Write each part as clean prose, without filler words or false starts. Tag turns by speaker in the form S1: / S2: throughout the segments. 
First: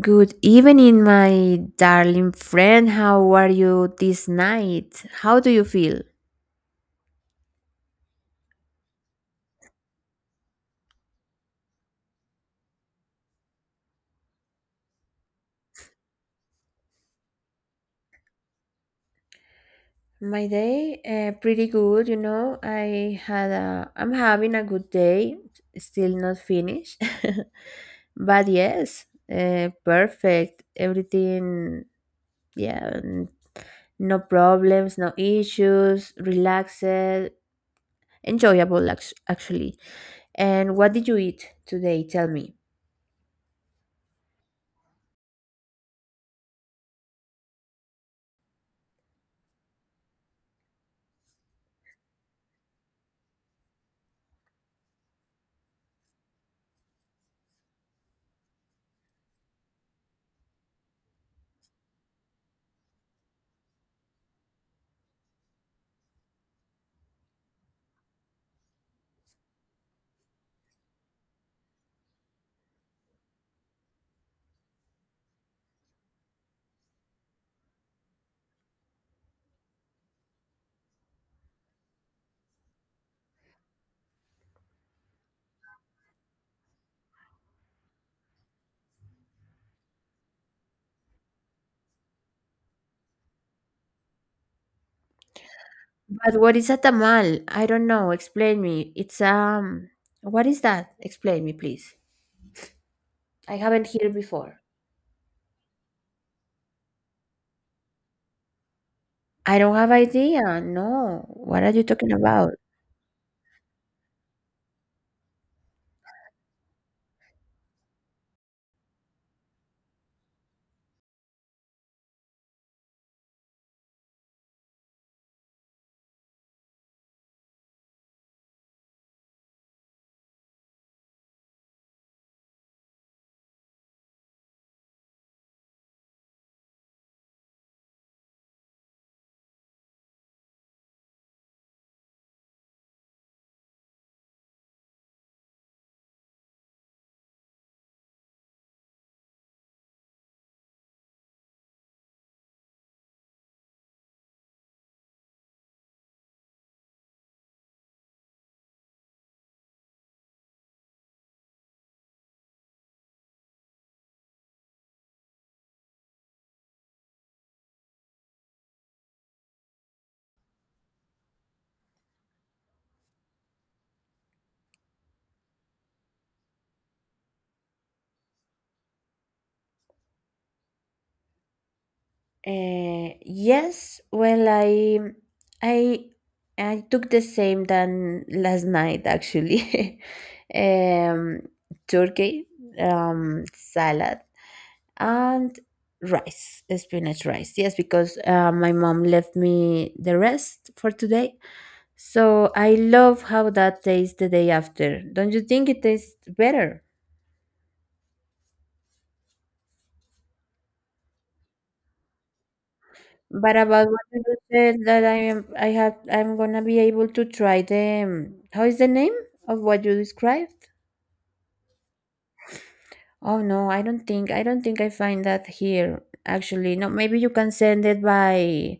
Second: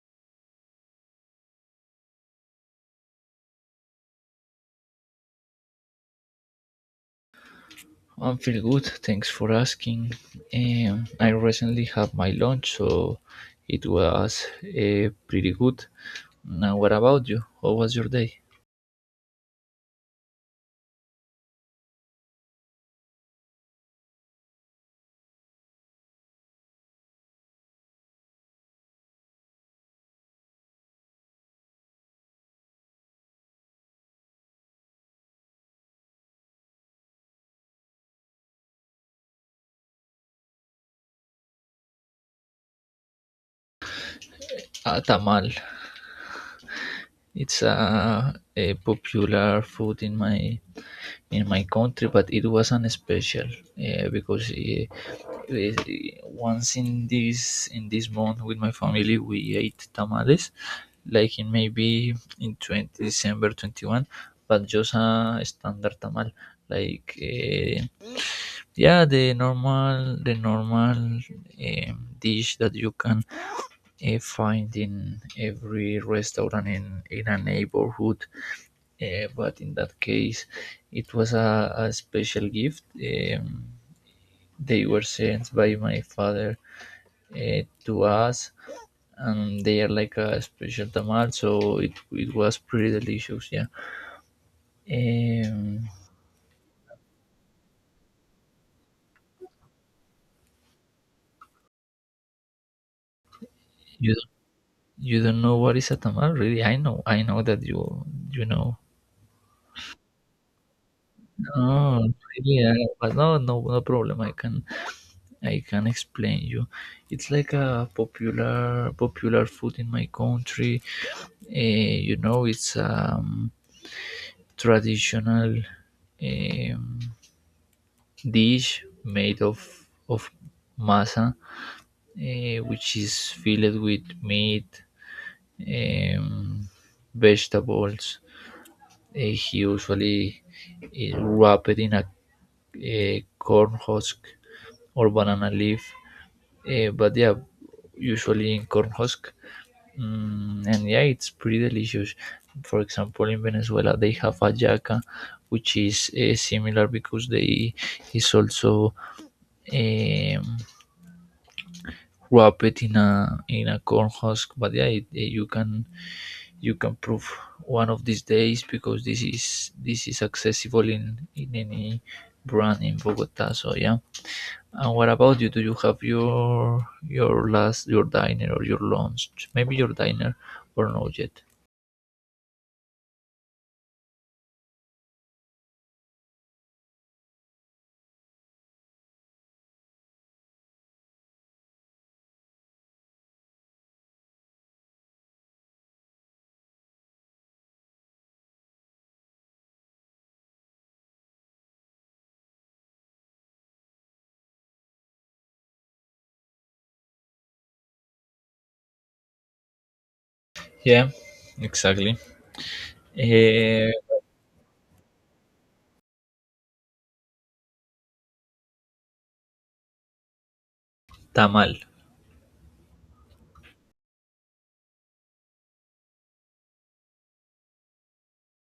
S1: Good evening, my darling friend. How are you this night? How do you feel?
S2: I'm feel good. Thanks for asking. I recently had my lunch, so it was pretty good. Now, what about you? How was your day?
S1: My day, pretty good. You know, I'm having a good day. Still not finished, but yes, perfect. Everything, yeah, no problems, no issues. Relaxed, enjoyable, actually. And what did you eat today? Tell me.
S2: Ah, tamal. It's a popular food in my country, but it wasn't special, because uh, once in this month with my family we ate tamales, like in maybe in 20 December 21, but just a standard tamal. like uh, yeah, the normal dish that you can find in every restaurant in a neighborhood. But in that case, it was a special gift. They were sent by my father to us, and they are like a special tamal, so it was pretty delicious. Yeah. Um,
S1: But what is a tamal? I don't know. Explain me. It's What is that? Explain me, please. I haven't heard
S2: you
S1: before.
S2: don't know what is a tamal, really? I know that you know.
S1: I don't have idea. No. What are you
S2: No,
S1: talking about?
S2: really, but no, no, no problem. I can explain you. It's like a popular food in my country. It's a traditional um, dish made of masa, which is filled with meat, um, vegetables. He usually is wrapped in a corn husk or banana leaf, but yeah, usually in corn husk. And yeah, it's pretty delicious. For example, in Venezuela, they have hallaca, which is similar, because they is also um, wrapped in a corn husk. But yeah, it, eh, you can prove one of these days, because this is accessible in any brand in Bogota. So yeah. And what about you? Do you have your diner or your lunch? Maybe your diner, or not yet?
S1: Yes, well, I I took the same than last night actually. um, Turkey, salad, and rice, spinach rice. Yes, because my mom left me the rest for today. So I love how that tastes the day after. Don't you think it tastes better?
S2: Yeah, exactly.
S1: But about
S2: Eh,
S1: what you said that I am, I have, I'm gonna be able to try the. How is the name of what you described?
S2: Tamal.
S1: Oh no, I don't think I find that here. Actually, no. Maybe you can send it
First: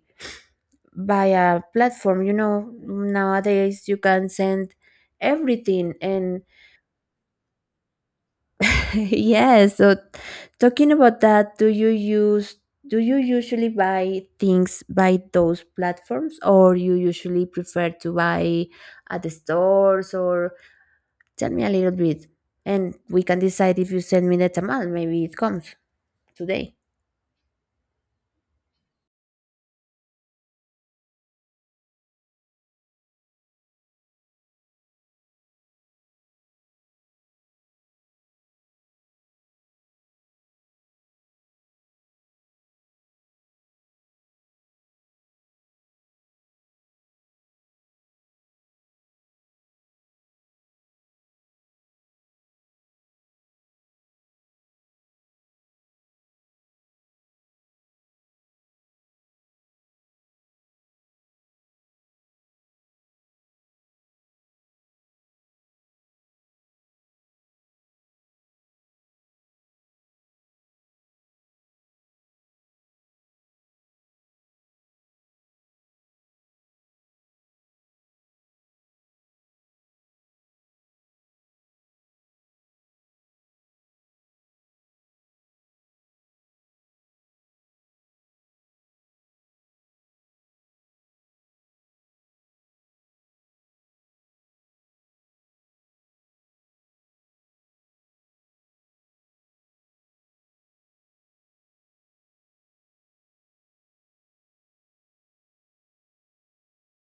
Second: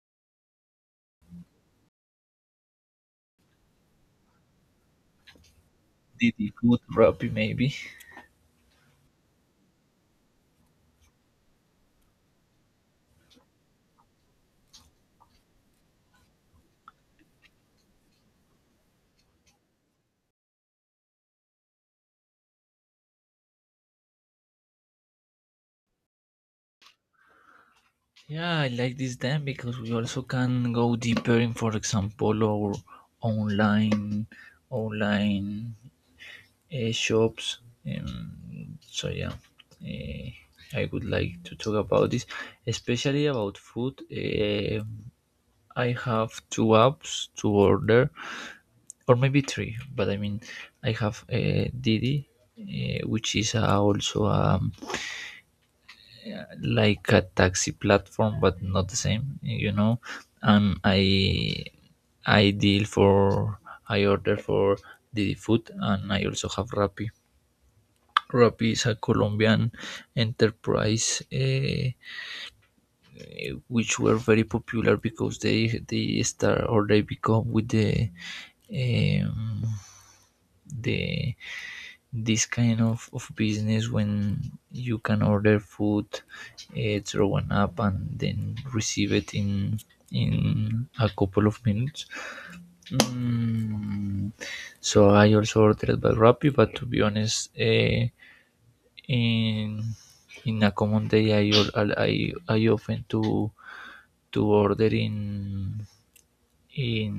S1: by a platform. You know, nowadays you can send everything, and
S2: Didi food rubby maybe.
S1: yes, so talking about that, do you usually buy things by those platforms, or you usually prefer to buy at the stores, or tell me a little bit, and we can decide if you send me the tamal, maybe it comes today.
S2: Yeah, I like this then, because we also can go deeper in, for example, our online online shops. Um, so yeah, eh, I would like to talk about this, especially about food. I have two apps to order, or maybe three. But I mean, I have Didi, which is also like a taxi platform, but not the same, you know. And I deal for I order for Didi Food, and I also have Rappi. Rappi is a Colombian enterprise, which were very popular because they start or they become with the um, the this kind of business, when you can order food throw an app, and then receive it in a couple of minutes. Mm, so I also ordered by Rappi, but to be honest, in in a common day I I often to order in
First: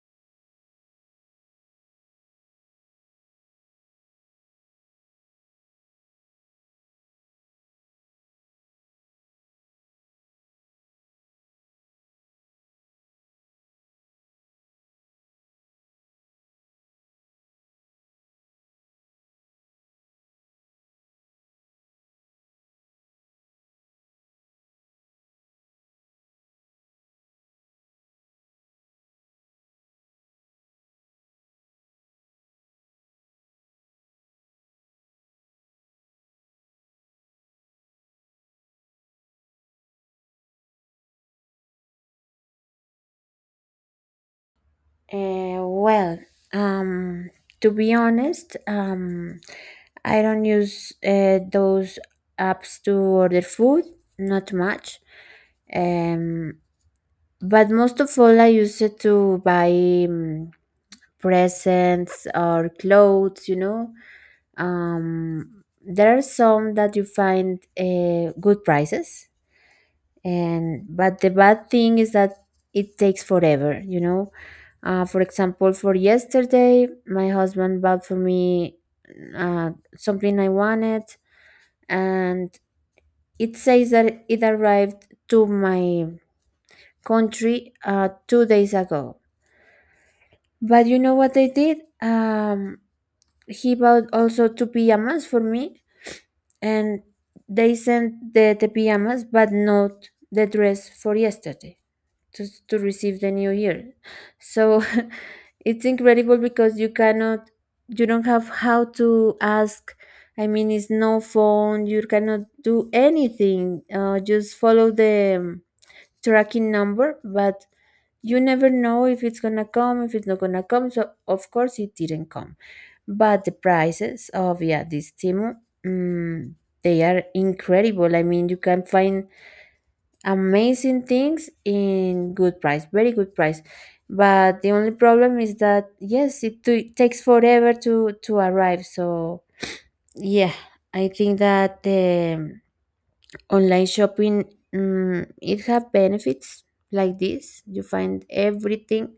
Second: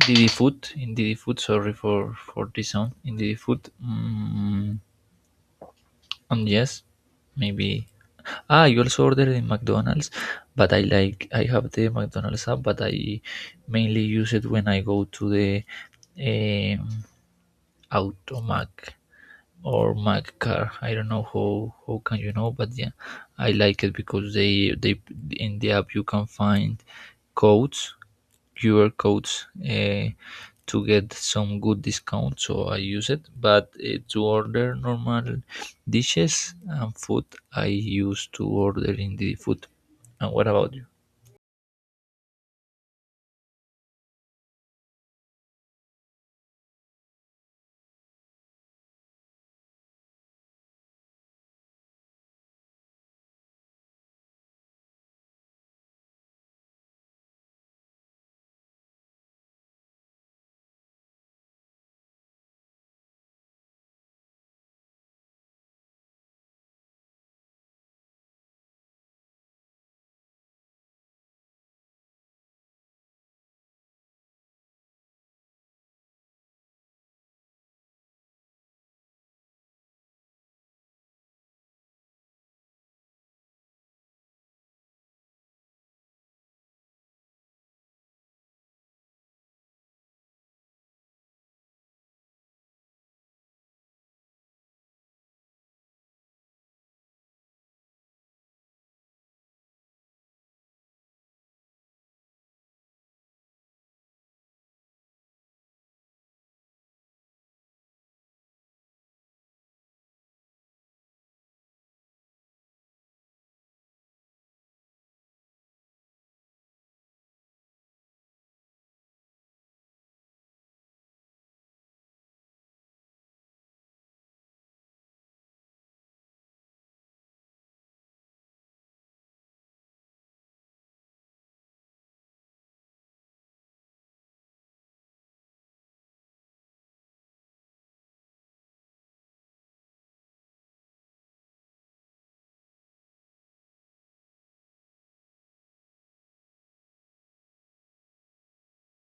S2: Didi Food. Sorry for this sound. In Didi Food. Yes, maybe. Ah, you also order in McDonald's, but I have the McDonald's app, but I mainly use it when I go to the um, Automac or Mac car. I don't know how can you know, but yeah, I like it because they in the app you can find codes, QR codes. To get some good discount, so I use it, but to order normal dishes and food, I used to order in the food. And what about you?
S1: Well, um, to be honest, I don't use those apps to order food, not much. Um, But most of all, I use it to buy um, presents or clothes, you know. There are some that you find good prices, and but the bad thing is that it takes forever, you know. For example, for yesterday, my husband bought for me uh, something I wanted, and it says that it arrived to my country 2 days ago. But you know what I did? He bought also two pajamas for me, and they sent the pajamas, but not the dress for yesterday to receive the new year. So it's incredible because you don't have how to ask. I mean, it's no phone, you cannot do anything. Just follow the tracking number, but you never know if it's gonna come, if it's not gonna come. So of course it didn't come. But the prices of, yeah, this Timu, mm, they are incredible. I mean, you can find amazing things in good price, very good price. But the only problem is that yes, it takes forever to arrive. So yeah, I think that the online shopping, it have benefits like this. You find everything,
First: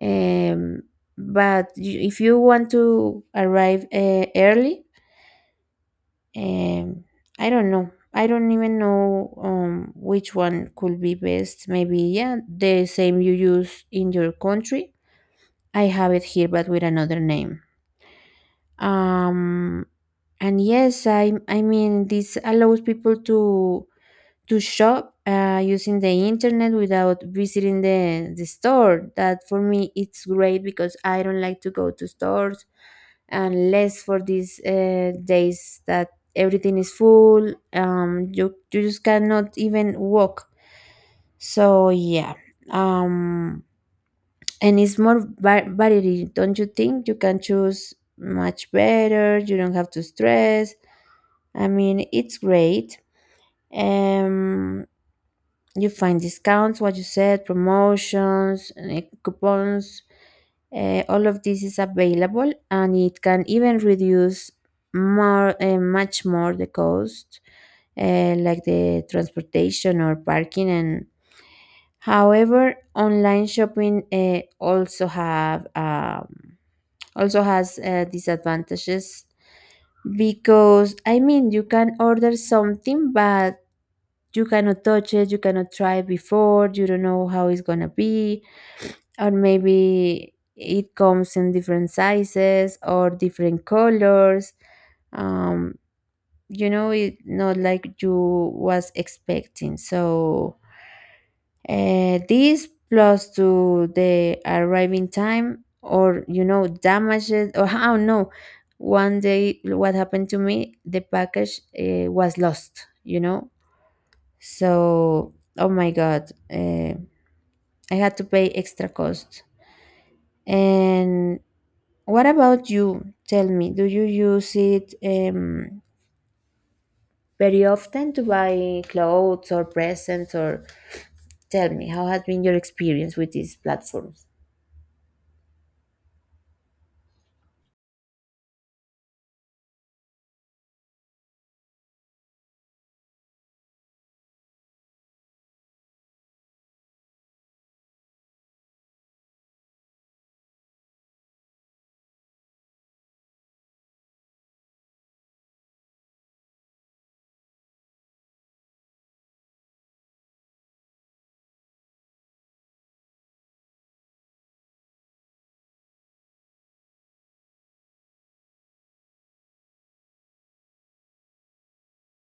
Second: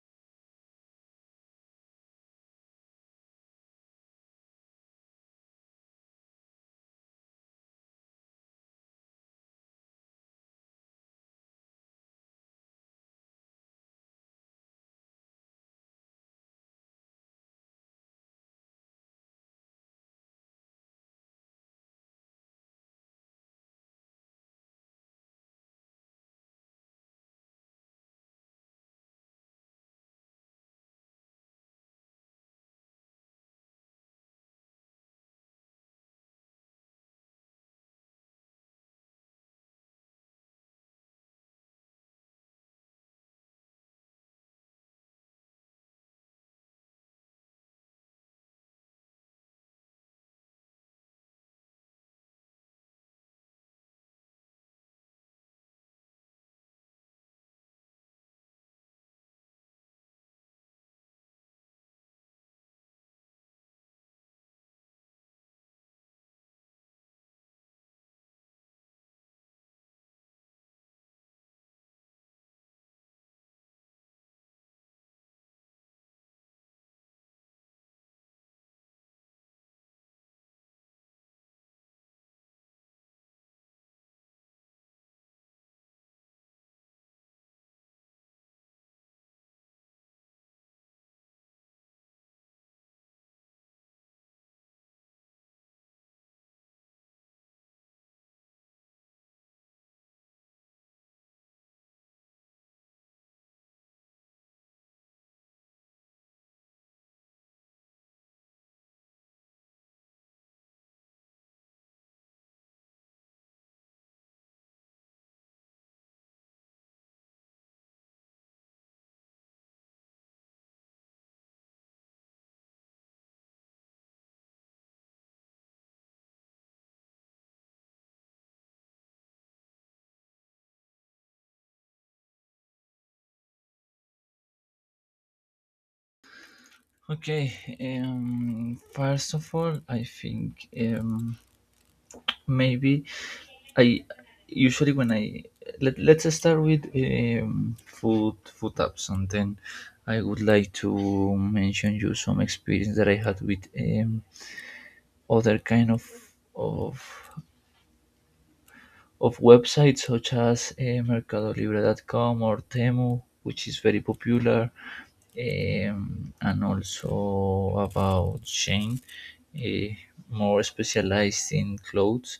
S1: um, but if you want to arrive early, um, I don't even know, which one could be best. Maybe yeah, the same you use in your country. I have it here but with another name. um, and yes, I mean this allows people to shop using the internet without visiting the store. That for me it's great because I don't like to go to stores unless for these days that everything is full. You just cannot even walk. So yeah. um, and it's more variety, don't you think? You can choose much better. You don't have to stress. I mean, it's great. Um, you find discounts, what you said, promotions, coupons, all of this is available and it can even reduce more, much more the cost, like the transportation or parking, and however, online shopping, also has disadvantages, because I mean you can order something, but you cannot touch it, you cannot try it before, you don't know how it's gonna be, or maybe it comes in different sizes or different colors. Um, you know, it not like you was expecting. So this plus to the arriving time, or you know damages, or how no one day what happened to me, the package was lost, you know. So, oh my God, I had to pay extra cost. And what about you? Tell me, do you use it very often to buy clothes or presents? Or tell me, how has been your experience with these platforms?
S2: Okay. First of all, I think maybe, I usually when I let, let's start with food apps, and then I would like to mention you some experience that I had with other kind of of websites, such as com or Temu, which is very popular, and also about Shane, eh, more specialized in clothes.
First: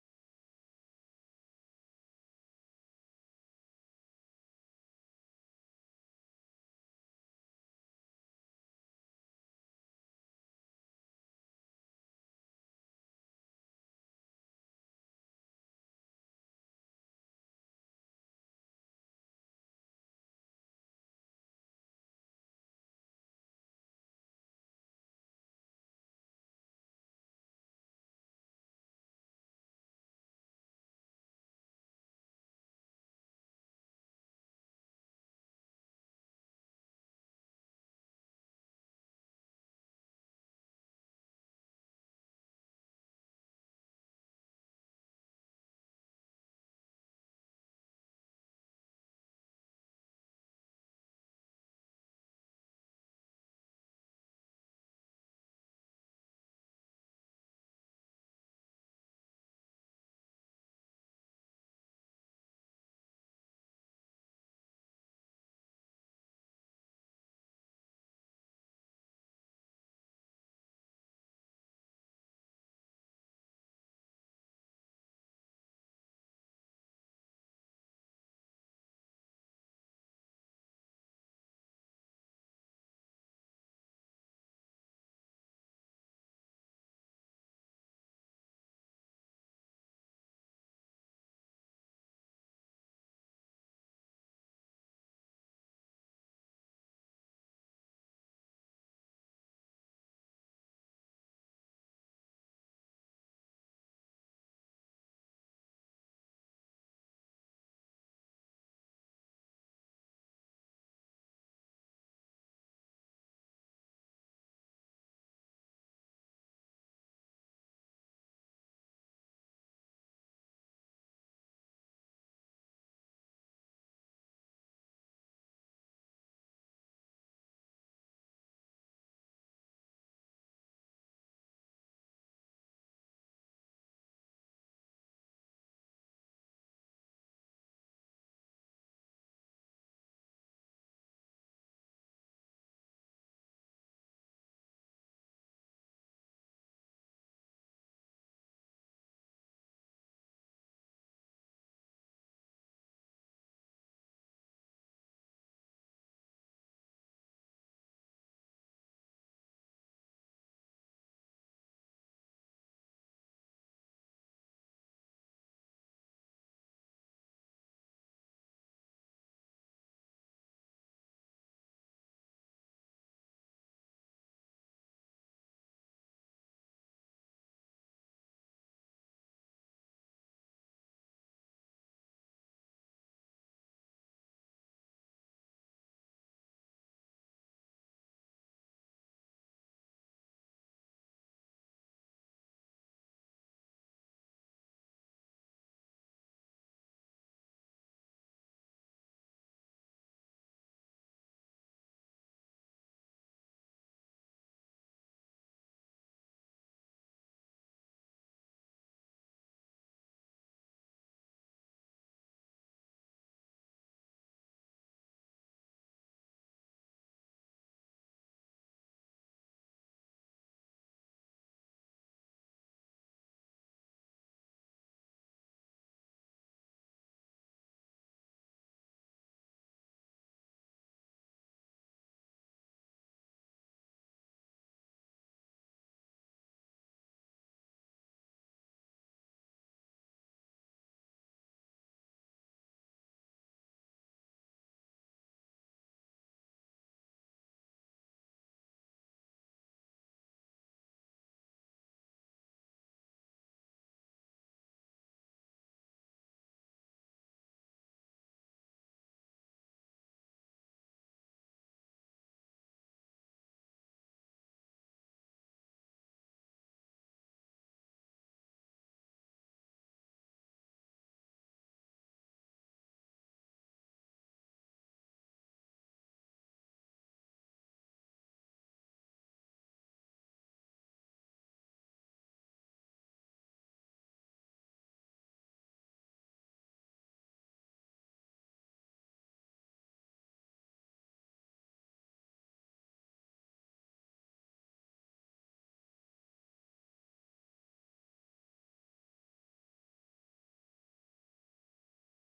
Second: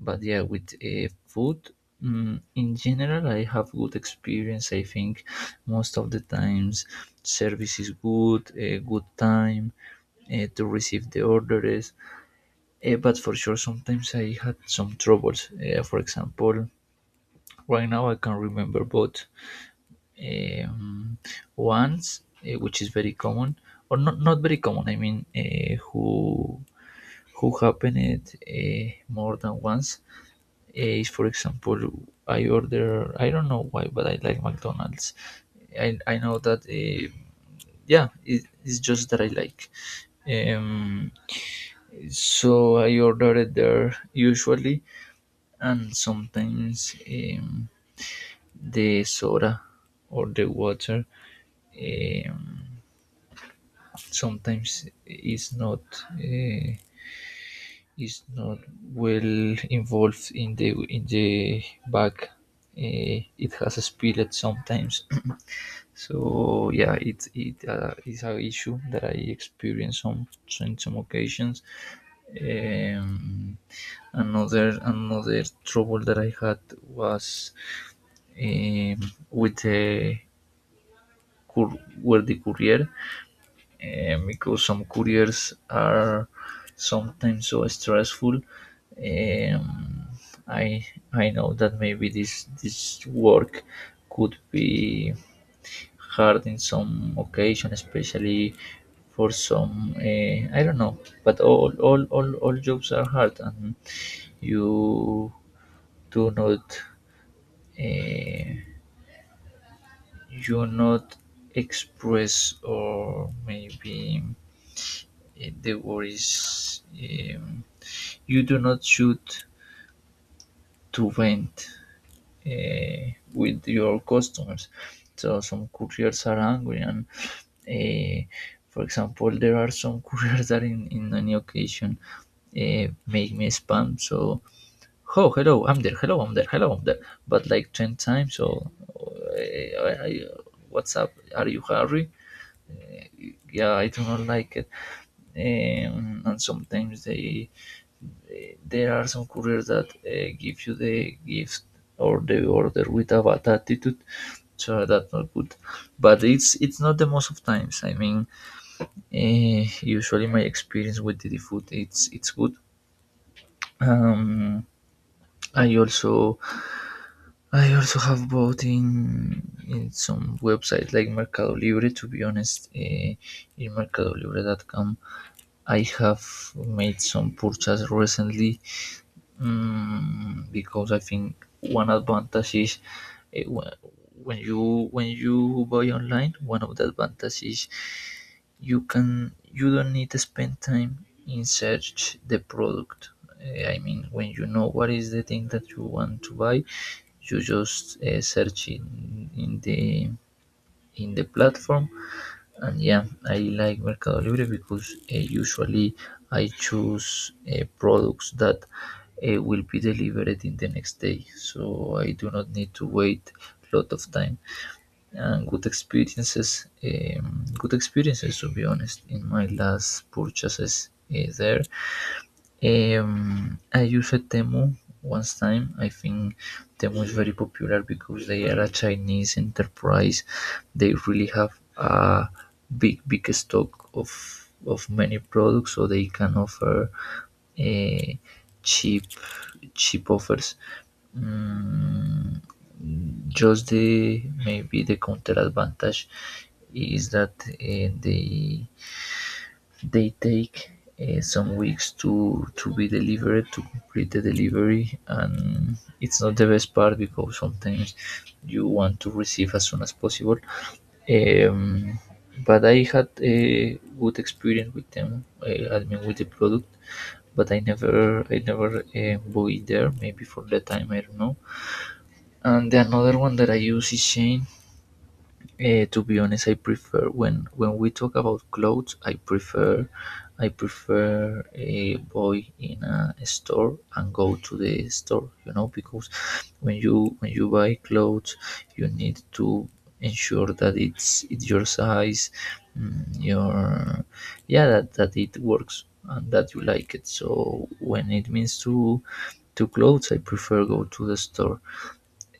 S2: But yeah, with food, in general, I have good experience. I think most of the times service is good, a good time to receive the orders. But for sure, sometimes I had some troubles. For example, right now, I can remember both. Um, Ones, which is very common, or not very common. I mean, who happened more than once is, for example, I order. I don't know why, but I like McDonald's. I know that. Yeah, it's just that I like. Um, so I order it there usually, and sometimes the soda or the water um, sometimes uh, is not well involved in the bag. It has spilled sometimes, so yeah, it is an issue that I experience on some occasions. Um, another trouble that I had was um, with the cour- where the courier, because some couriers are sometimes so stressful. Um, I I know that maybe this work could be hard in some occasion, especially for some, I don't know. But all jobs are hard, and you do not uh, you not express, or maybe, the word is, um, you do not shoot to vent uh, with your customers. So some couriers are angry, and uh, for example, there are some couriers that in any occasion make me spam. So, oh hello, I'm there. Hello, I'm there. Hello, I'm there. But like 10 times. So what's up? Are you hurry? Yeah, I do not like it. And sometimes there are some couriers that give you the gift or the order with a bad attitude, so that's not good. But it's not the most of times, I mean. uh, Usually my experience with the food, it's good. um i also I also have bought in some website like Mercado Libre, to be honest, in mercadolibre.com. I have made some purchase recently, because I think one advantage is, when you buy online, one of the advantages, you don't need to spend time in search the product. I mean, when you know what is the thing that you want to buy, you just search in the platform. And yeah, I like Mercado Libre because usually I choose products that will be delivered in the next day, so I do not need to wait a lot of time. And good experiences, good experiences, to be honest. In my last purchases there, I used Temu once time. I think Temu is very popular, because they are a Chinese enterprise. They really have a big, big stock of many products, so they can offer uh, cheap, cheap offers. Mm, just the maybe the counter advantage is that they take some weeks to be delivered, to complete the delivery, and it's not the best part, because sometimes you want to receive as soon as possible. Um, but I had a good experience with them. I mean, with the product, but I never bought it there. Maybe for that time, I don't know. And the another one that I use is Shane. To be honest, I prefer when we talk about clothes. I prefer a boy in a store and go to the store. You know, because when you buy clothes, you need to ensure that it's your size, mm, your yeah, that it works and that you like it. So when it means to clothes, I prefer go to the store.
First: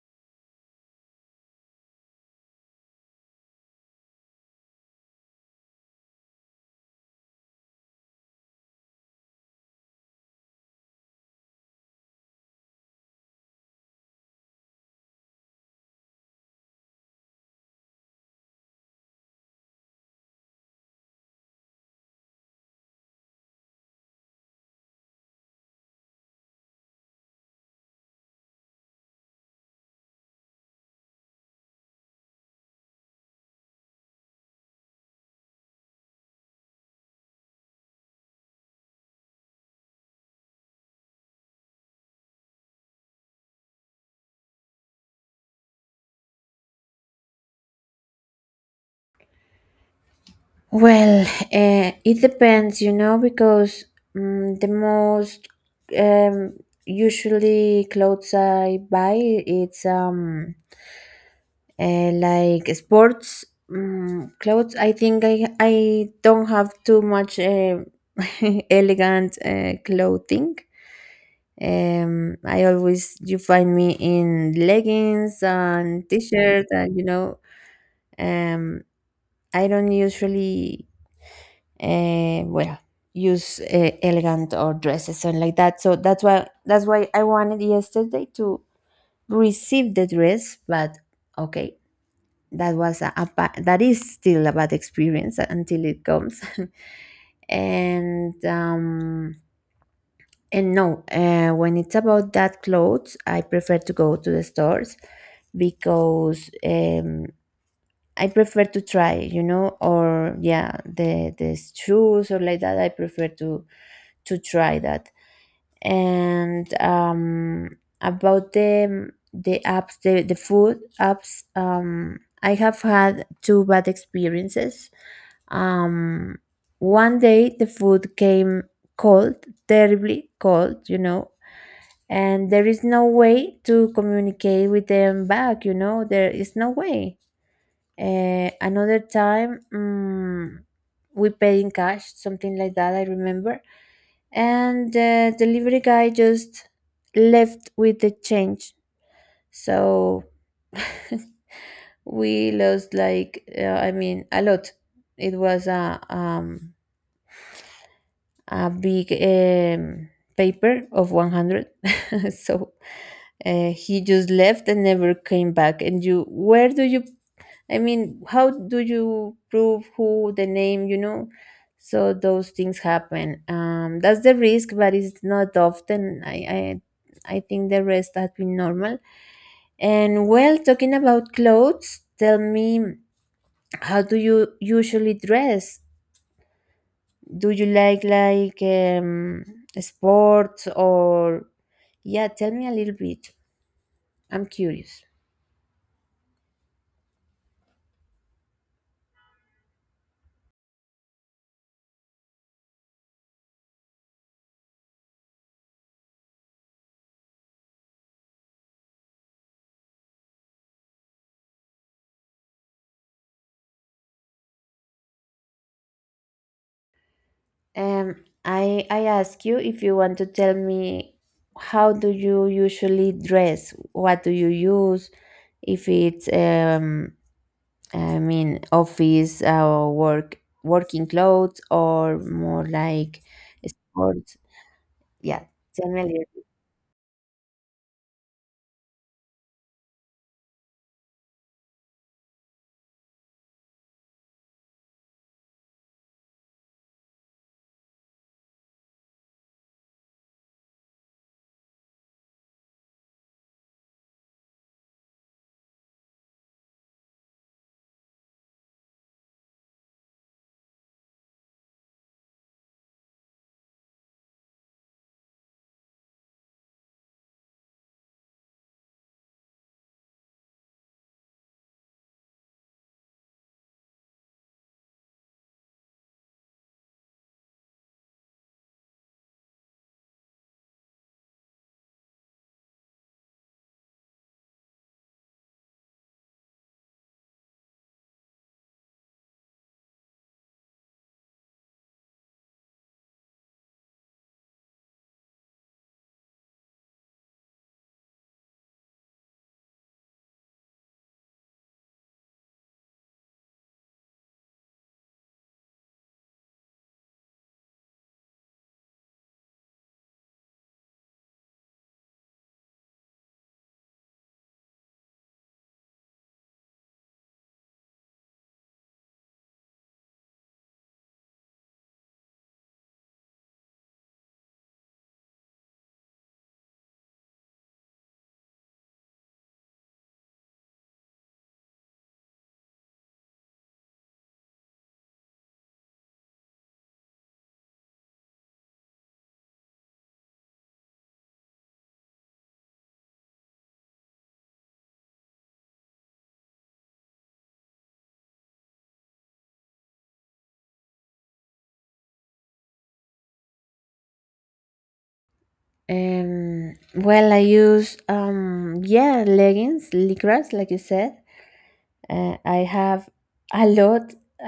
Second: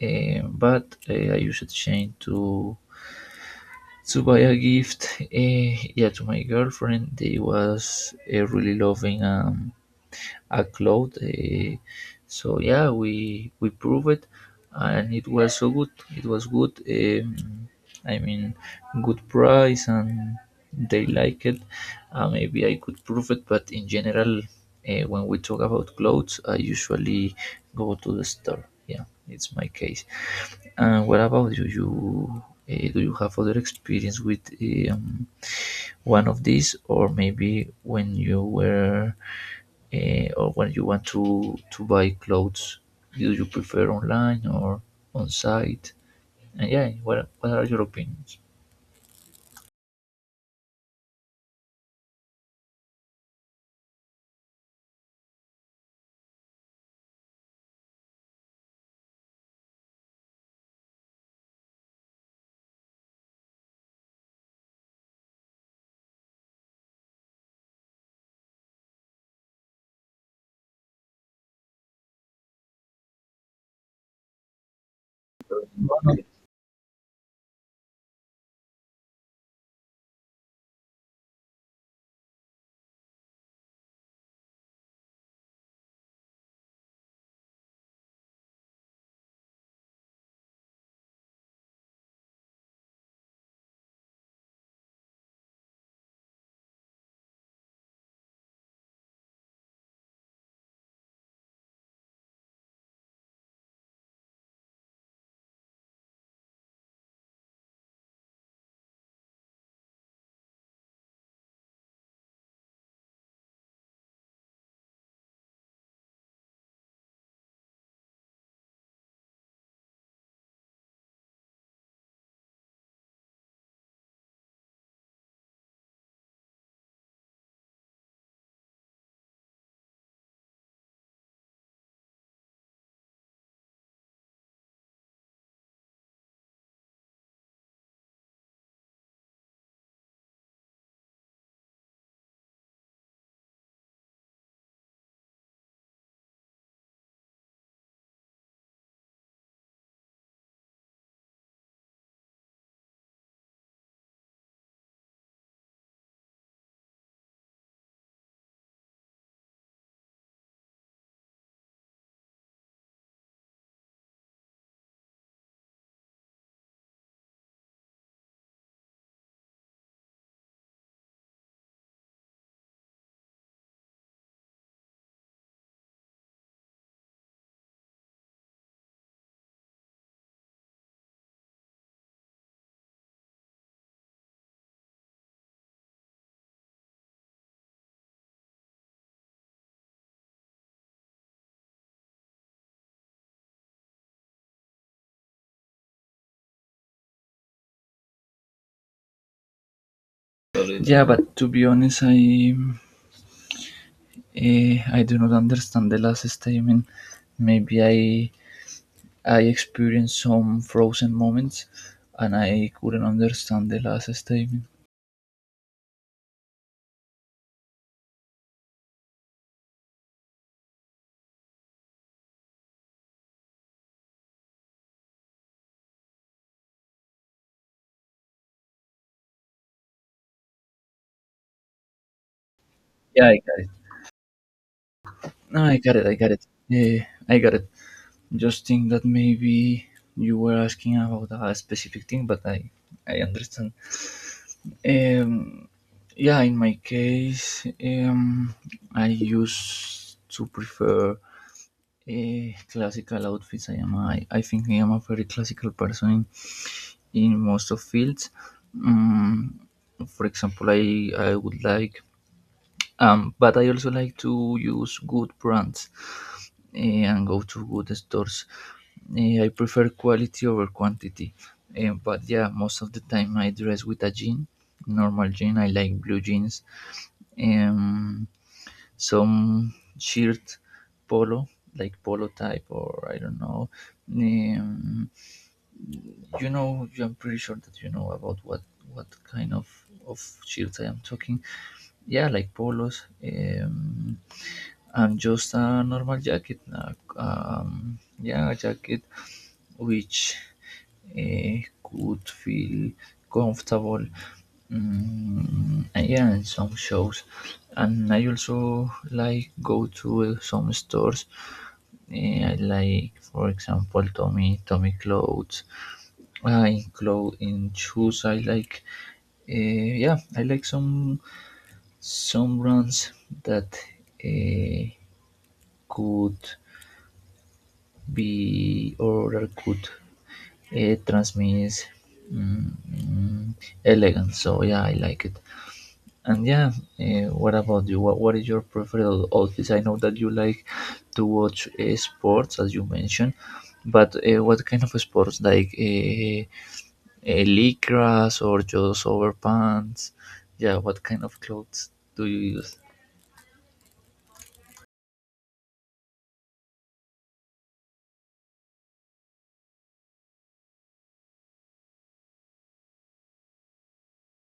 S2: But I use it change to buy a gift, yeah, to my girlfriend. They was really loving a cloud. So yeah, we prove it, and it was so good. It was good. I mean, good price, and they like it. Maybe I could prove it, but in general, when we talk about clothes, I usually go to the store. Yeah, it's my case. And what about you? Do you have other experience with um, one of these, or maybe when you were, or when you want to buy clothes? Do you prefer online or on site? And yeah, what are your opinions?
S1: Well, it depends, you know, because the most, um, usually clothes I buy, it's like sports clothes. I think I don't have too much, elegant clothing. I always you find me in leggings and t-shirt, and you know. um I don't usually, well, use elegant or dresses and like that. So that's why, I wanted yesterday to receive the dress, but okay, that was a ba- that is still a bad experience until it comes. and um and no, when it's about that clothes, I prefer to go to the stores, because I prefer to try, you know, or yeah, the shoes, or like that, I prefer to try that. And about the apps, the food apps, I have had two bad experiences. Um, One day the food came cold, terribly cold, you know, and there is no way to communicate with them back, you know, there is no way. Another time, we paid in cash, something like that, I remember. And the delivery guy just left with the change. So we lost, like, I mean, a lot. It was a big, paper of 100. So he just left and never came back, and you, where do you, I mean, how do you prove who the name, you know. So those things happen, that's the risk, but it's not often. I I think the rest has been normal. And well, talking about clothes, tell me, how do you usually dress? Do you like, sports, or yeah, tell me a little bit, I'm curious.
S2: Yeah, but to be honest, I do not understand the last statement. Maybe I experienced some frozen moments, and I couldn't understand the last statement.
S1: um I ask you, if you want to tell me, how do you usually dress, what do you use, if it's I mean, office or working clothes, or more like
S2: Yeah, I got it.
S1: sports. Yeah,
S2: No, I
S1: tell
S2: got
S1: me a
S2: it. I got it.
S1: little.
S2: Yeah, I got it. Just think that maybe you were asking about a specific thing, but I understand. Um, yeah, in my case, I used to prefer classical outfits. I think I am a very classical person in most of fields. Um, for example, I would like, but I also like to use good brands, and go to good stores. I prefer quality over quantity. But yeah, most of the time I dress with a jean, normal jean. I like blue jeans, um, some shirt polo, like polo type, or I don't know. Um, I'm pretty sure that you know about what kind of shirts I am talking. Yeah, like polos. I'm just a normal jacket, yeah, a jacket which uh, could feel comfortable. And yeah, and some shows. And I also like go to some stores. I like, for example, Tommy clothes. In clothes, in shoes, I like. Yeah, I like some brands that uh, could be oral good. It transmits, mm, mm, elegance. So yeah, I like it. And yeah, what about you? What is your preferred outfit? I know that you like to watch sports, as you mentioned. But what kind of sports, like lycras or just overpants? Yeah, what kind of clothes do you use?
S1: Well, I use, yeah, leggings, lycras, like you said. I have a lot.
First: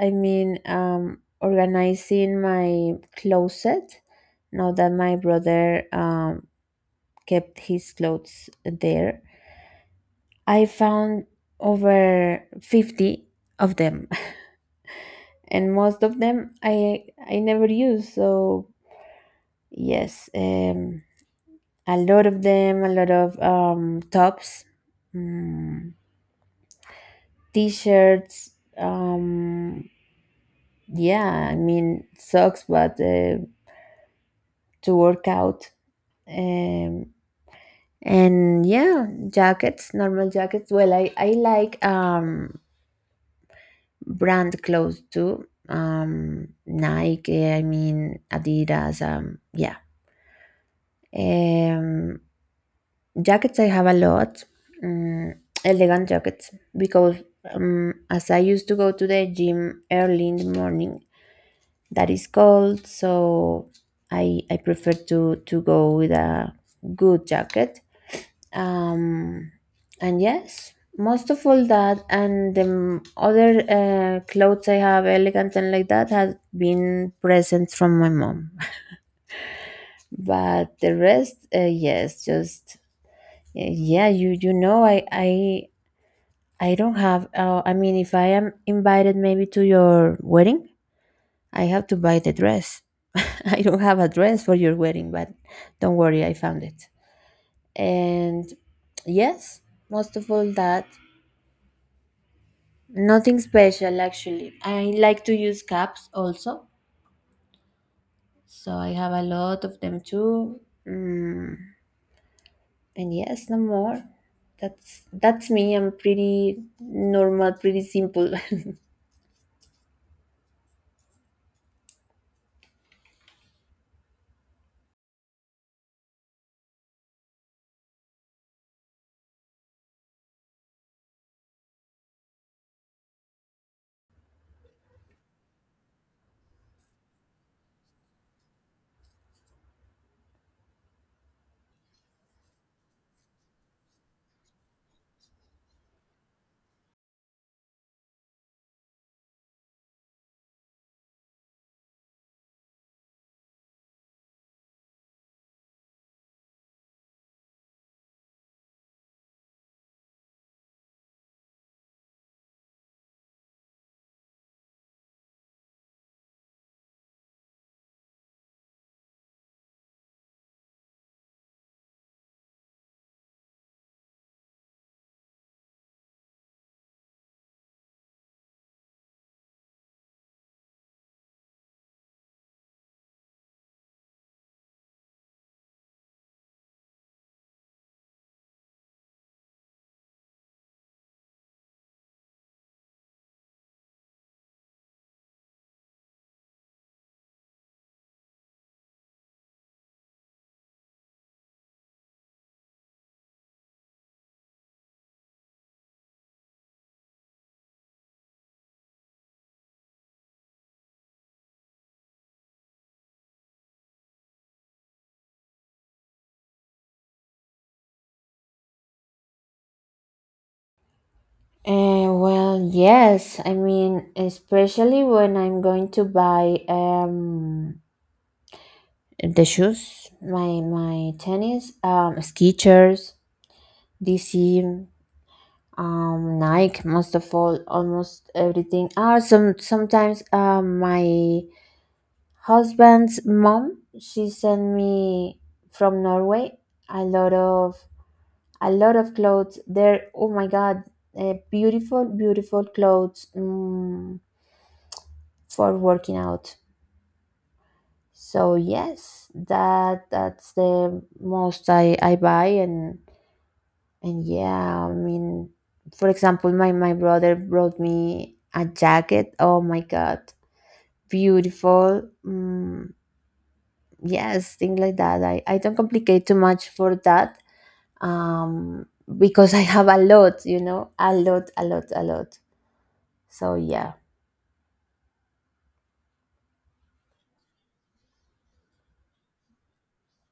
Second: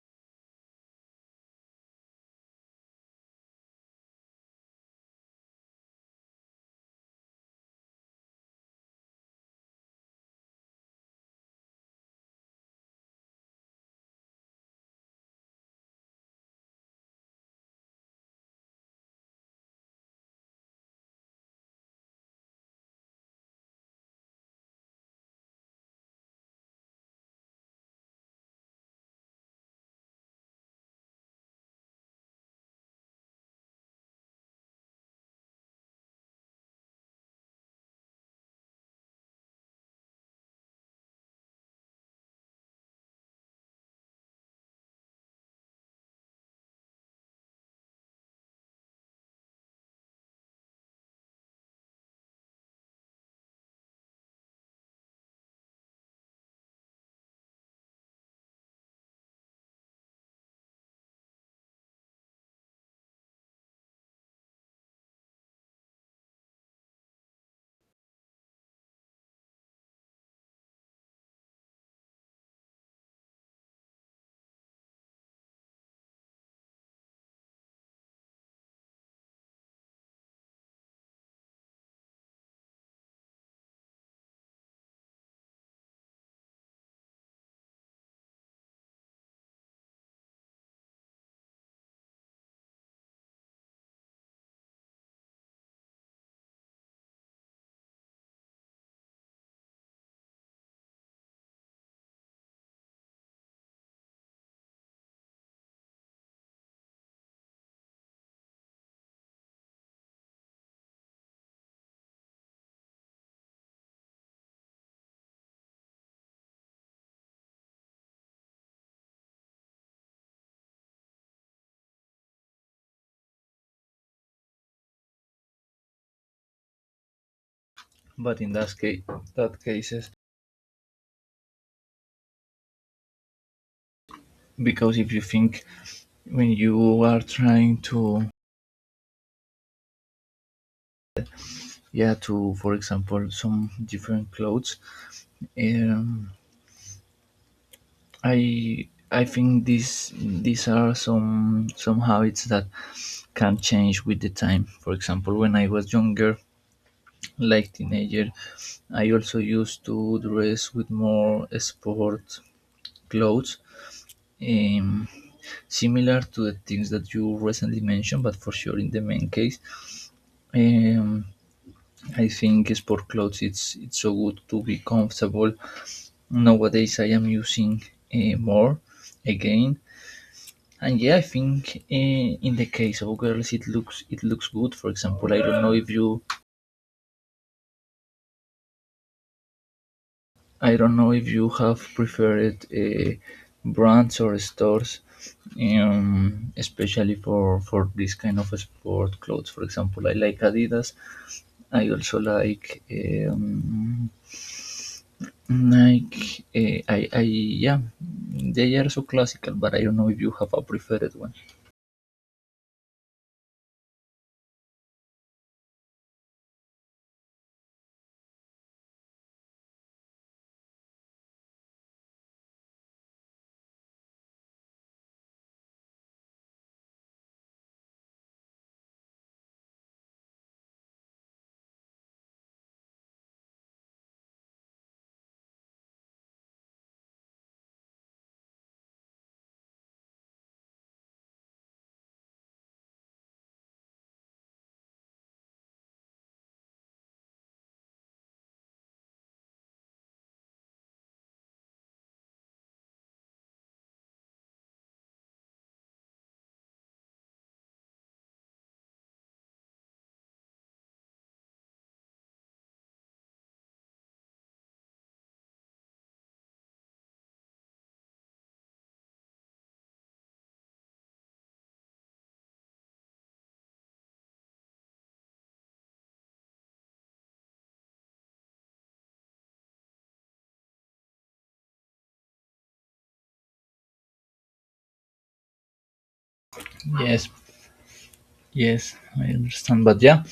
S1: I mean, organizing my closet. Now that my brother, kept his clothes there, I found over 50 of them. And most of them I never use. So yes, a lot of them, a lot of, tops, mm, t-shirts. Um, yeah, I mean socks, but to work out. Um, and yeah, jackets, normal jackets. Well, I like, brand clothes too. Nike. I mean Adidas. Yeah. Um, Jackets I have a lot, mm, elegant jackets, because, as I used to go to the gym early in the morning, that is cold, so I prefer to go with a good jacket. Um, and yes, most of all that, and the other clothes I have, elegant and like that, has been presents from my mom. But the rest, yes, just, yeah, you you know, I don't have. I mean, if I am invited maybe to your wedding, I have to buy the dress. I don't have a dress for your wedding, but don't worry, I found it. And yes, most of all that, nothing special actually. I like to use caps also, so I have a lot of them too. Mm, and yes, no more. That's me. I'm pretty normal, pretty simple.
S2: But in that case, that cases, because if you think when you are trying to, yeah, to, for example, some different clothes, um, I think these are some habits that can change with the time. For example, when I was younger, like teenager, I also used to dress with more sport clothes, um, similar to the things that you recently mentioned. But for sure, in the main case, um, I think sport clothes, it's so good to be comfortable. Nowadays I am using more again. And yeah, I think in the case of girls, it looks, it looks good. For example, I don't know if you have preferred brands or stores, especially for this kind of sport clothes. For example, I like Adidas. I also like, Nike. I yeah, they are so classical, but I don't know if you have a preferred one.
S1: Well, yes. I mean, especially when I'm going to buy the shoes, my tennis, Skechers, DC, Nike. Most of all, almost everything. Ah, sometimes my husband's mom, she sent me from Norway a lot of, clothes. There, oh my God, beautiful, beautiful clothes. For working out. So yes, that's the most I, buy. And yeah, I mean, for example, my brother brought me a jacket. Oh my god. Beautiful. Yes, things like that. I don't complicate too much for that. Um because I have a lot, you know, a lot, a lot, a lot. So yeah.
S2: Yes, yes, I understand. But yeah,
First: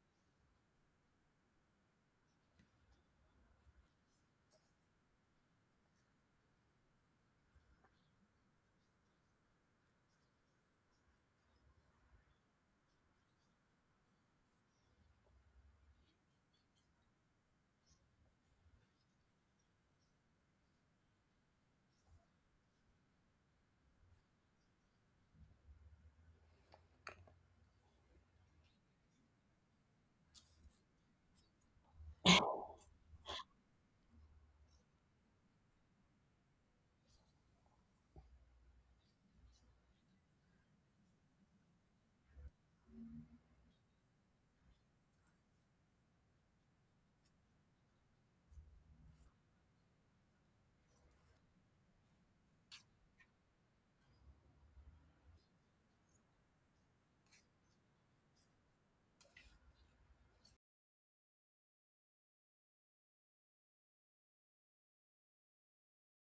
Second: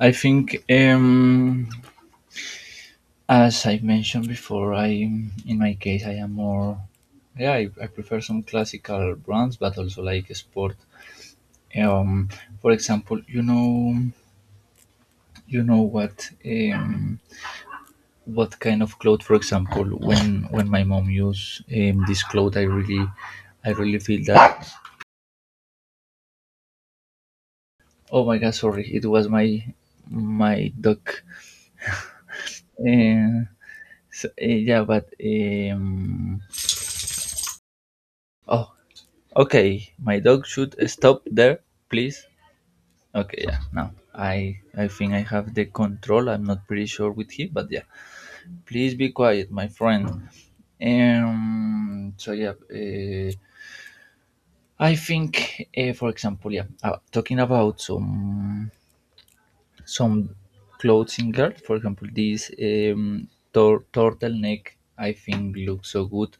S2: I think, as I mentioned before, I in my case I am more, yeah, I prefer some classical brands, but also like sport. Um, for example, you know what, what kind of cloth? For example, when my mom use, this cloth, I really feel that. Oh my God! Sorry, it was my dog. Uh, So, yeah, but oh, okay. My dog should stop there, please. Okay, yeah. Now I think I have the control. I'm not pretty sure with him, but yeah. Please be quiet, my friend. So yeah. I think, for example, yeah. Talking about some clothing girl, for example, this, turtleneck, I think looks so good.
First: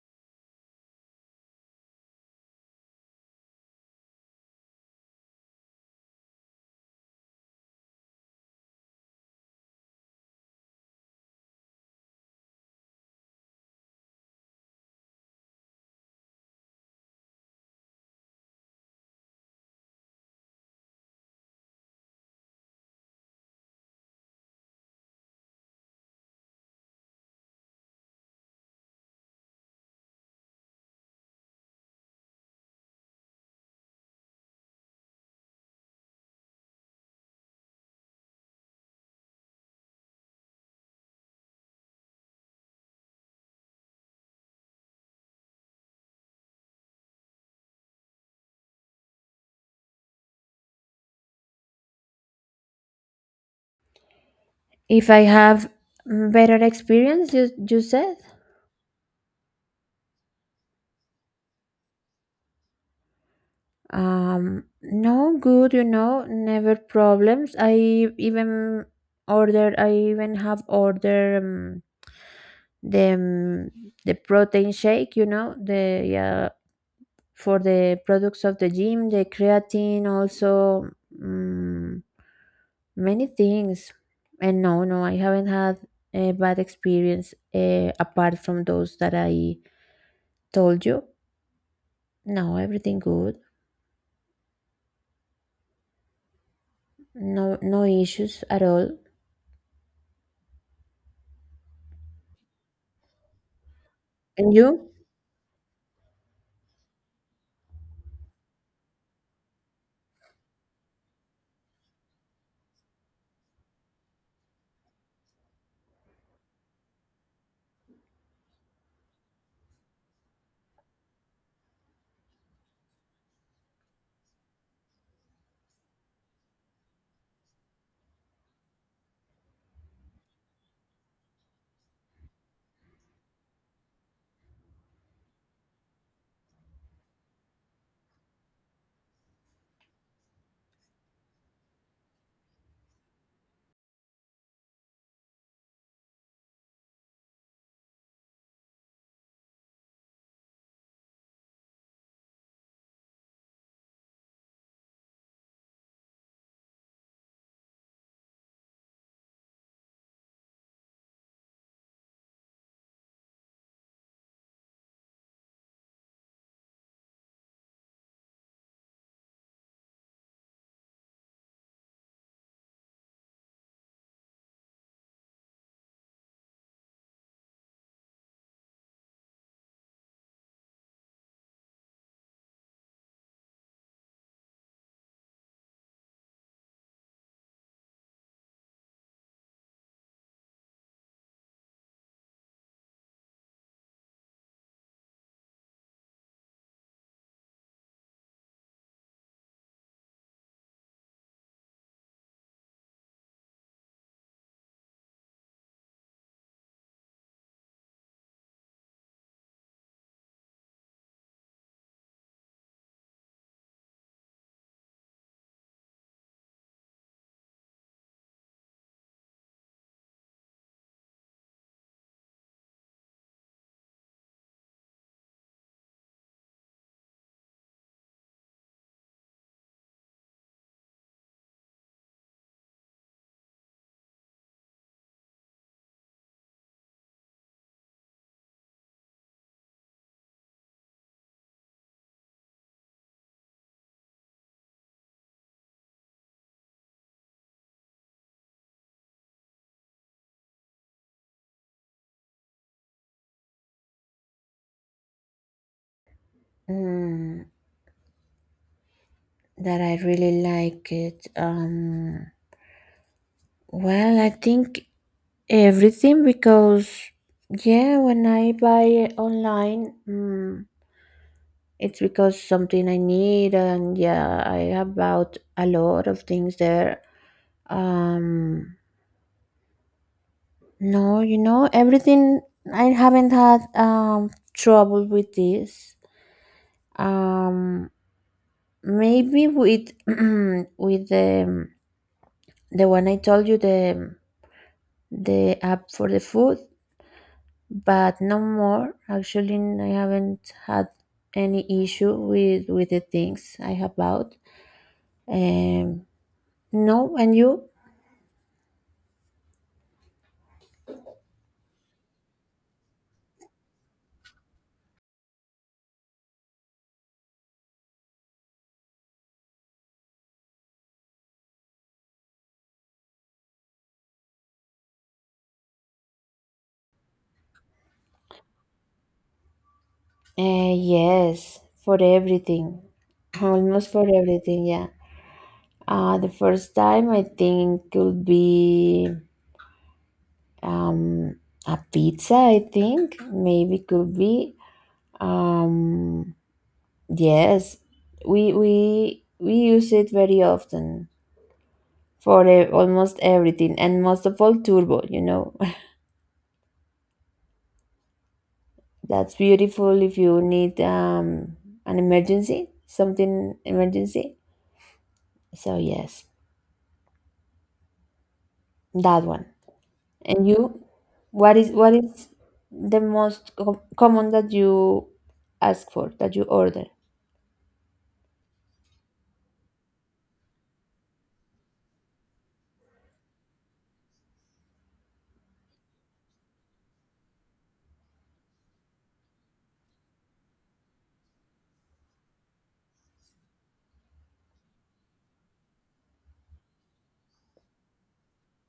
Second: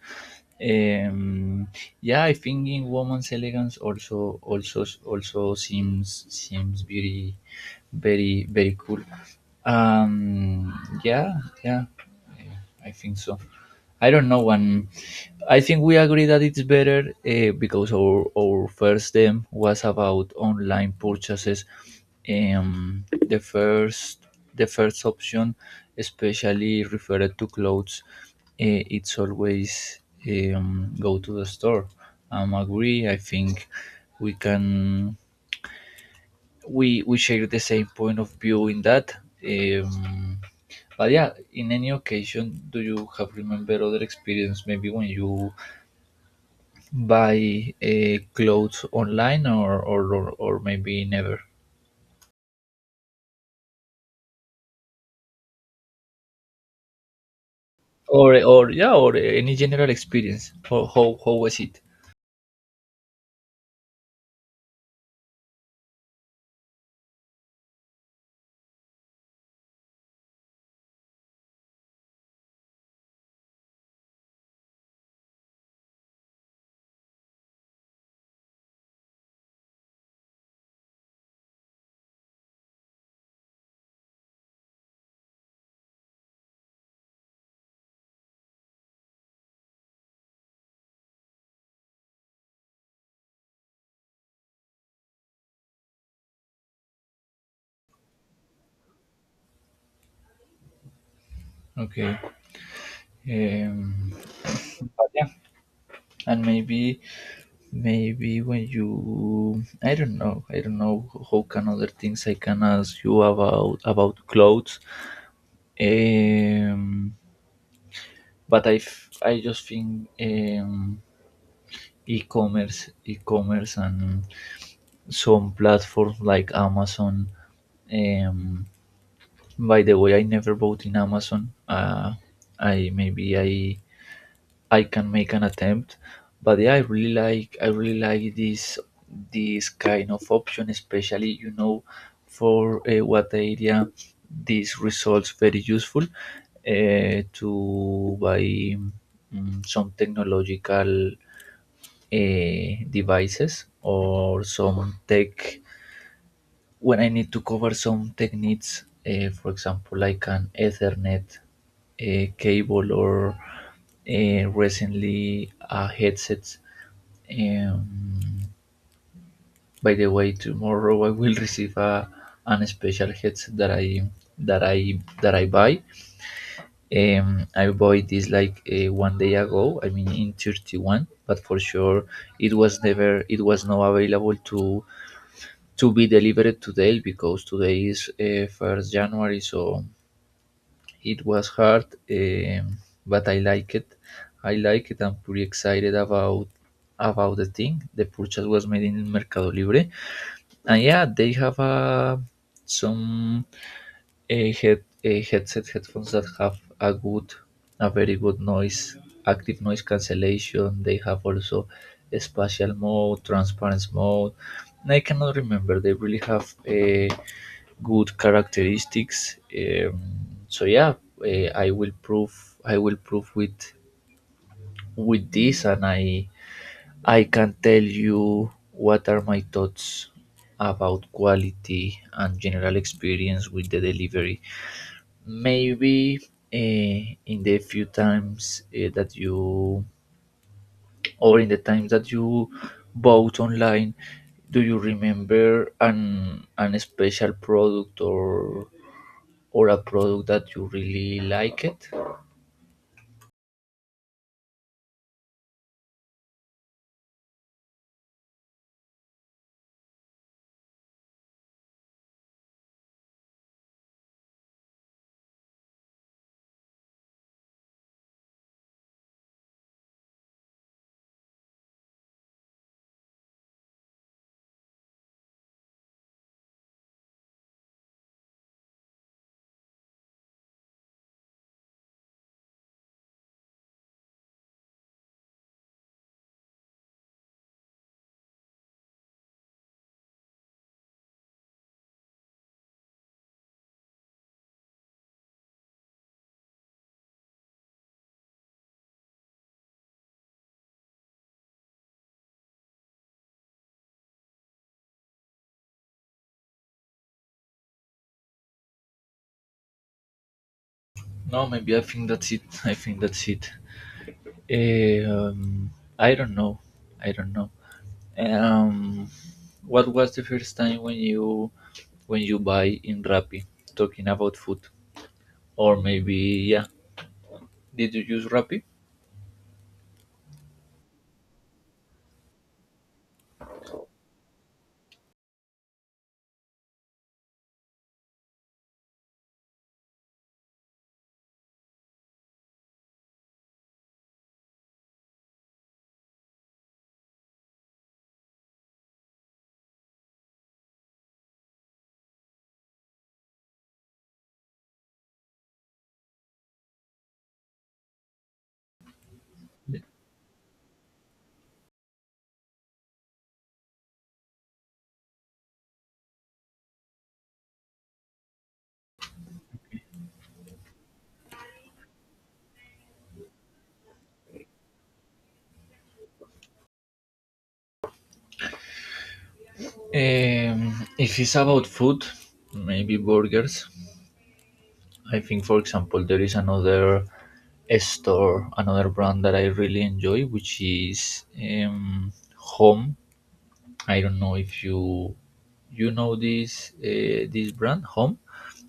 S2: um yeah, I think in woman's elegance, also seems very, very cool. um yeah yeah yeah, I think so. I don't know. When. I think we agree that it's better, because our first them was about online purchases. Um, the first the first option, especially referred to clothes, it's always, go to the store. I'm agree. I think we can we share the same point of view in that. Um, but yeah, in any occasion, do you have remember other experience? Maybe when you buy clothes online, or maybe never,
S1: If I have, better experience, you said?
S2: or yeah, or any general experience. How was it?
S1: No good, you know, never problems. I even have ordered, the um, the protein shake. You know, the, for the products of the gym, the creatine, also um, many things. And no, no, I haven't had a bad experience, apart from those that I told you. No, everything good. No, no issues at all.
S2: Okay. Um,
S1: And you?
S2: but yeah, and maybe, maybe when you I don't know how can other things I can ask you about clothes. Um, but I just think, e-commerce, and some platforms like Amazon. Um, by the way, I never bought in Amazon. I maybe I can make an attempt. But yeah, I really like this kind of option, especially, you know, for, what area this results very useful, to buy, some technological, devices or some tech when I need to cover some techniques, for example, like an Ethernet, cable or, recently a headset. Um, by the way, tomorrow I will receive a, an special headset that I buy. I bought this like one day ago. I mean, in 31, but for sure it was not available to be delivered today because today is 1st January, so it was hard, but I like it. I like it. I'm pretty excited about the thing. The purchase was made in Mercado Libre, and yeah, they have, some head headset headphones that have a good, a very good noise, active noise cancellation. They have also spatial mode, transparency mode. I cannot remember. They really have a good characteristics. So yeah, uh, I will prove I will prove with this, and I can tell you what are my thoughts about quality and general experience with the delivery. Maybe uh, in the few times that you, or in the times that you bought online, do you remember an special product or a product that you really like it.
S1: Mm, that I really like it. Well, I think everything because, yeah, when I buy it online, it's because something I need, and yeah, I have bought a lot of things there. Um, no, you know, everything I haven't had trouble with this. Um, Maybe with with the one I told you, the app for the food, but no more. Actually, I haven't had any issue with the things I have bought. Um, no, and you?
S2: No, maybe I think that's it. I think that's it. Um, I don't know. I don't know. Um, what was the first time when you, when you buy in Rappi? Talking about food, or maybe, yeah, did you use Rappi?
S1: Yes, for everything, almost for everything. Yeah. The first time I think could be, um a pizza. I think maybe could be, um yes. We use it very often for almost everything, and most of all turbo, you know. That's beautiful if you need, an emergency, something emergency, so yes, that one. And you, what is the most common that you ask for, that you order?
S2: If it's about food, maybe burgers. I think, for example, there is another store, another brand that I really enjoy, which is, Home. I don't know if you know this, this brand Home.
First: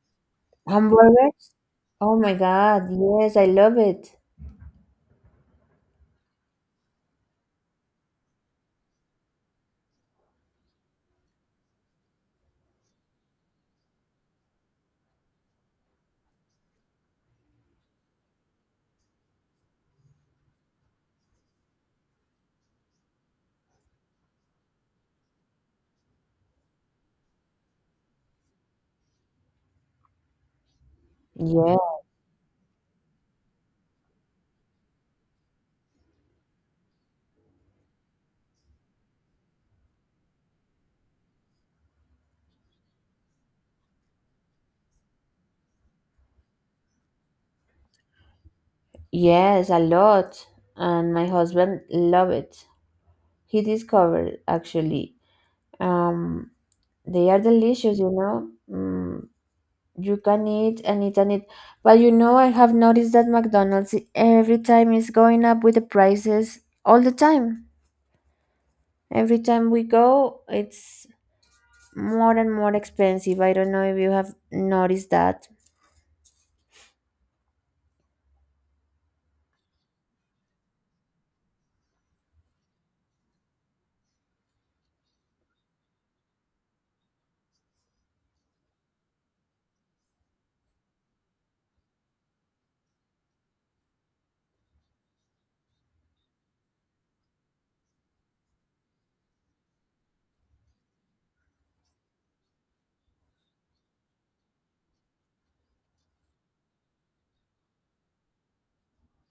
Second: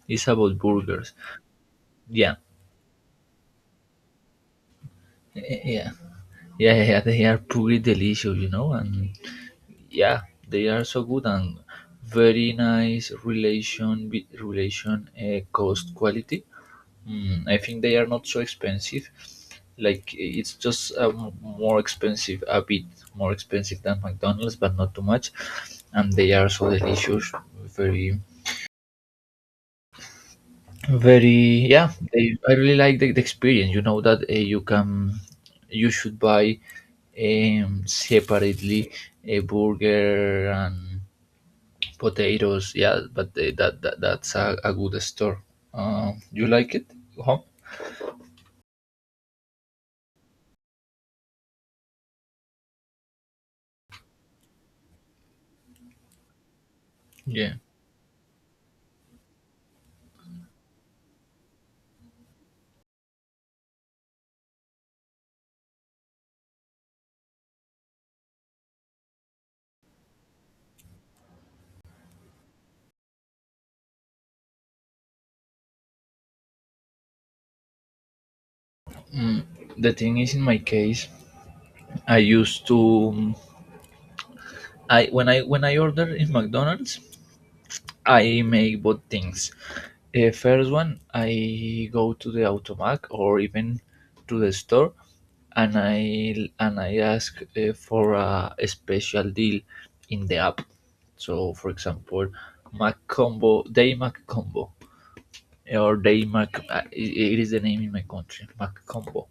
S2: Is about burgers.
S1: Hamburgers? Oh my
S2: Yeah,
S1: god, yes, I love it.
S2: eh, yeah, yeah, They are pretty delicious, you know, and yeah, they are so good and very nice relation relation, cost quality. I think they are not so expensive. Like it's just, more expensive than McDonald's, but not too much. And they are so delicious, very, very.
S1: Yeah,
S2: Yeah, they, I really like the experience. You know that you can, you should buy, separately a burger and potatoes. Yeah, but they, that, that that's a good store. You like it? Huh?
S1: yes, a lot, and my husband love it. He discovered, actually, um they are
S2: Yeah.
S1: delicious, you know. You can eat and eat and eat. But you know, I have noticed that McDonald's every time is going up with the prices all the time. Every time we go, it's more and more expensive. I don't know if you have noticed that.
S2: Mm, the thing is, in my case. I used to I when I when I order in McDonald's, I make both things. First one, I go to the automac or even to the store, and I ask, for a special deal in the app. So, for example, Mac combo, day Mac combo or daily mac, it is the name in my country mac combo,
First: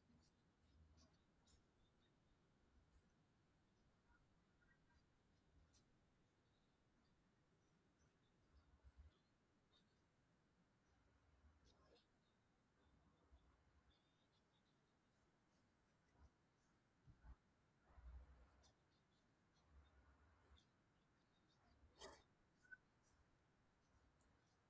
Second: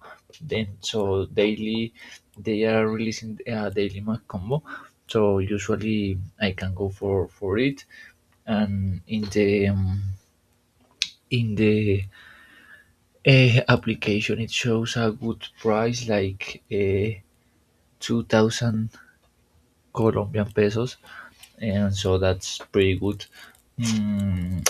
S2: then so daily, they are releasing a daily mac combo, so usually I can go for it. And in the, in the application it shows a good price like 2,000 colombian pesos, and so that's pretty good. Mm,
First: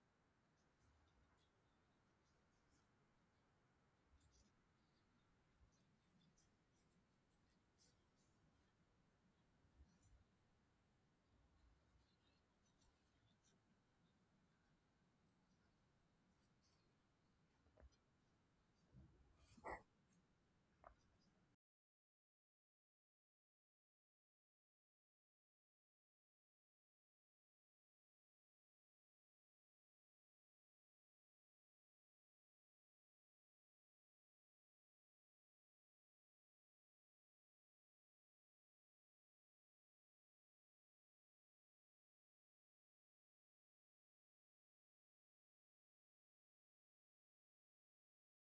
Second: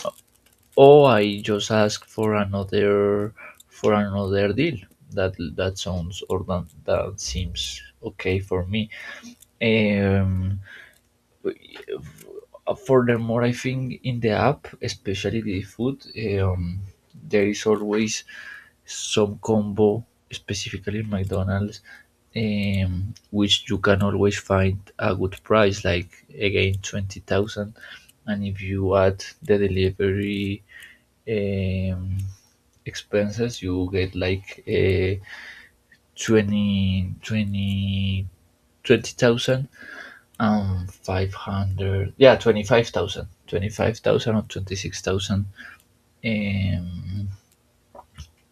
S2: Oh, I just ask for another, for another deal. That that sounds or that that seems okay for me. Um, Furthermore, I think in the app, especially the food, um, there is always some combo, specifically in McDonald's, which you can always find a good price, like again 20,000, and if you add the delivery, um, expenses, you get like 20, 20, 500, yeah, twenty five thousand twenty five hundred, yeah, twenty-five thousand or 26,000, um,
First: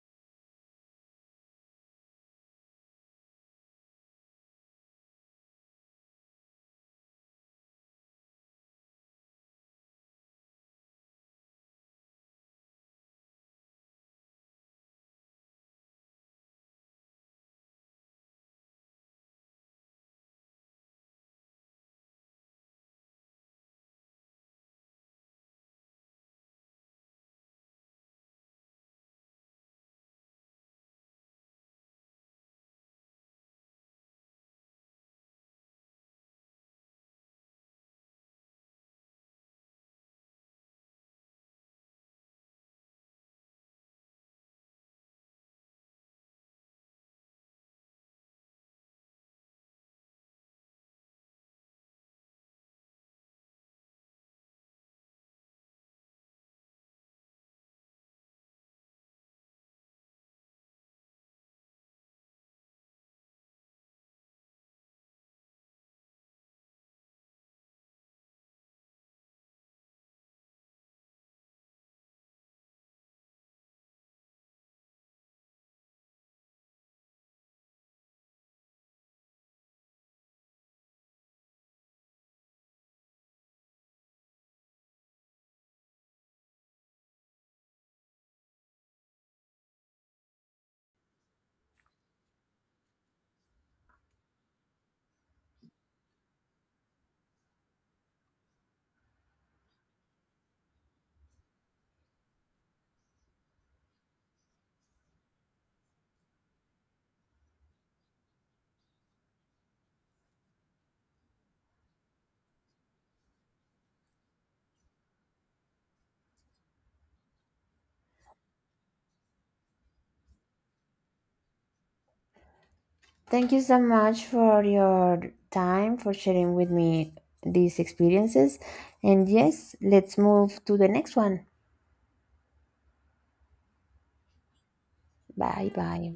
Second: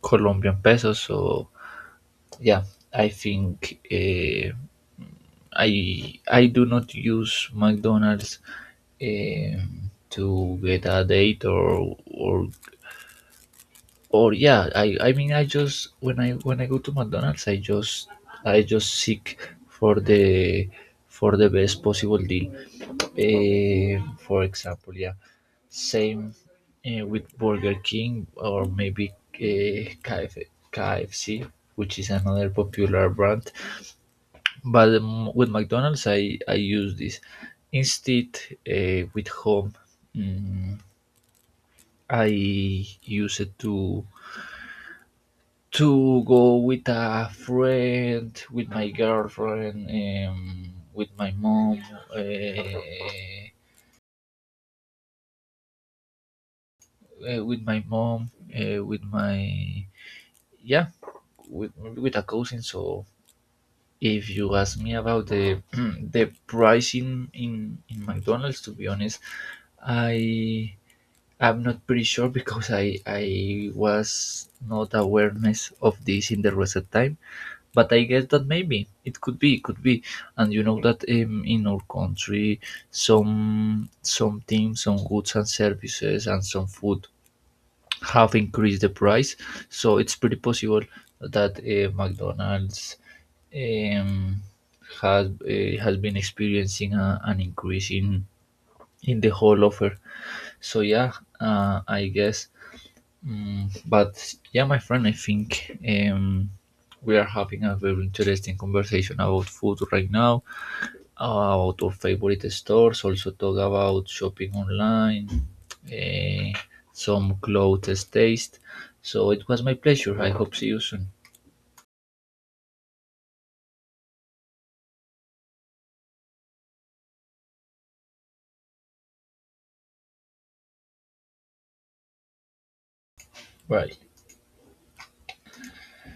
S2: Colombian pesos. So, yeah, I think, I do not use McDonald's, to get a date or yeah, I mean I just when I go to McDonald's I just, I just seek for the, for the best possible deal. For example, yeah, same, with Burger King or maybe eh KF, KFC, which is another popular brand. But with McDonald's, I use this. Instead, with home, mm, I use it to go with a friend, with my girlfriend, uh, with my mom, with my yeah, with a cousin. So if you ask me about the the pricing in McDonald's, to be honest, I I'm not pretty sure because I was not awareness of this in the recent time, but I guess that maybe it could be, and you know that, in our country, some things, some goods and services, and some food have increased the price. So it's pretty possible that, McDonald's, um, has been experiencing a, an increase in the whole offer. So yeah, I guess. But yeah, my friend, I think, um, we are having a very interesting conversation about food right now, about our favorite stores, also talk about shopping online, eh, some clothes taste. So it was my pleasure. I hope see you soon.
S1: Thank you so much for your time, for sharing with me these experiences. And yes, let's move to the next one.
S2: Bye.
S1: Bye bye.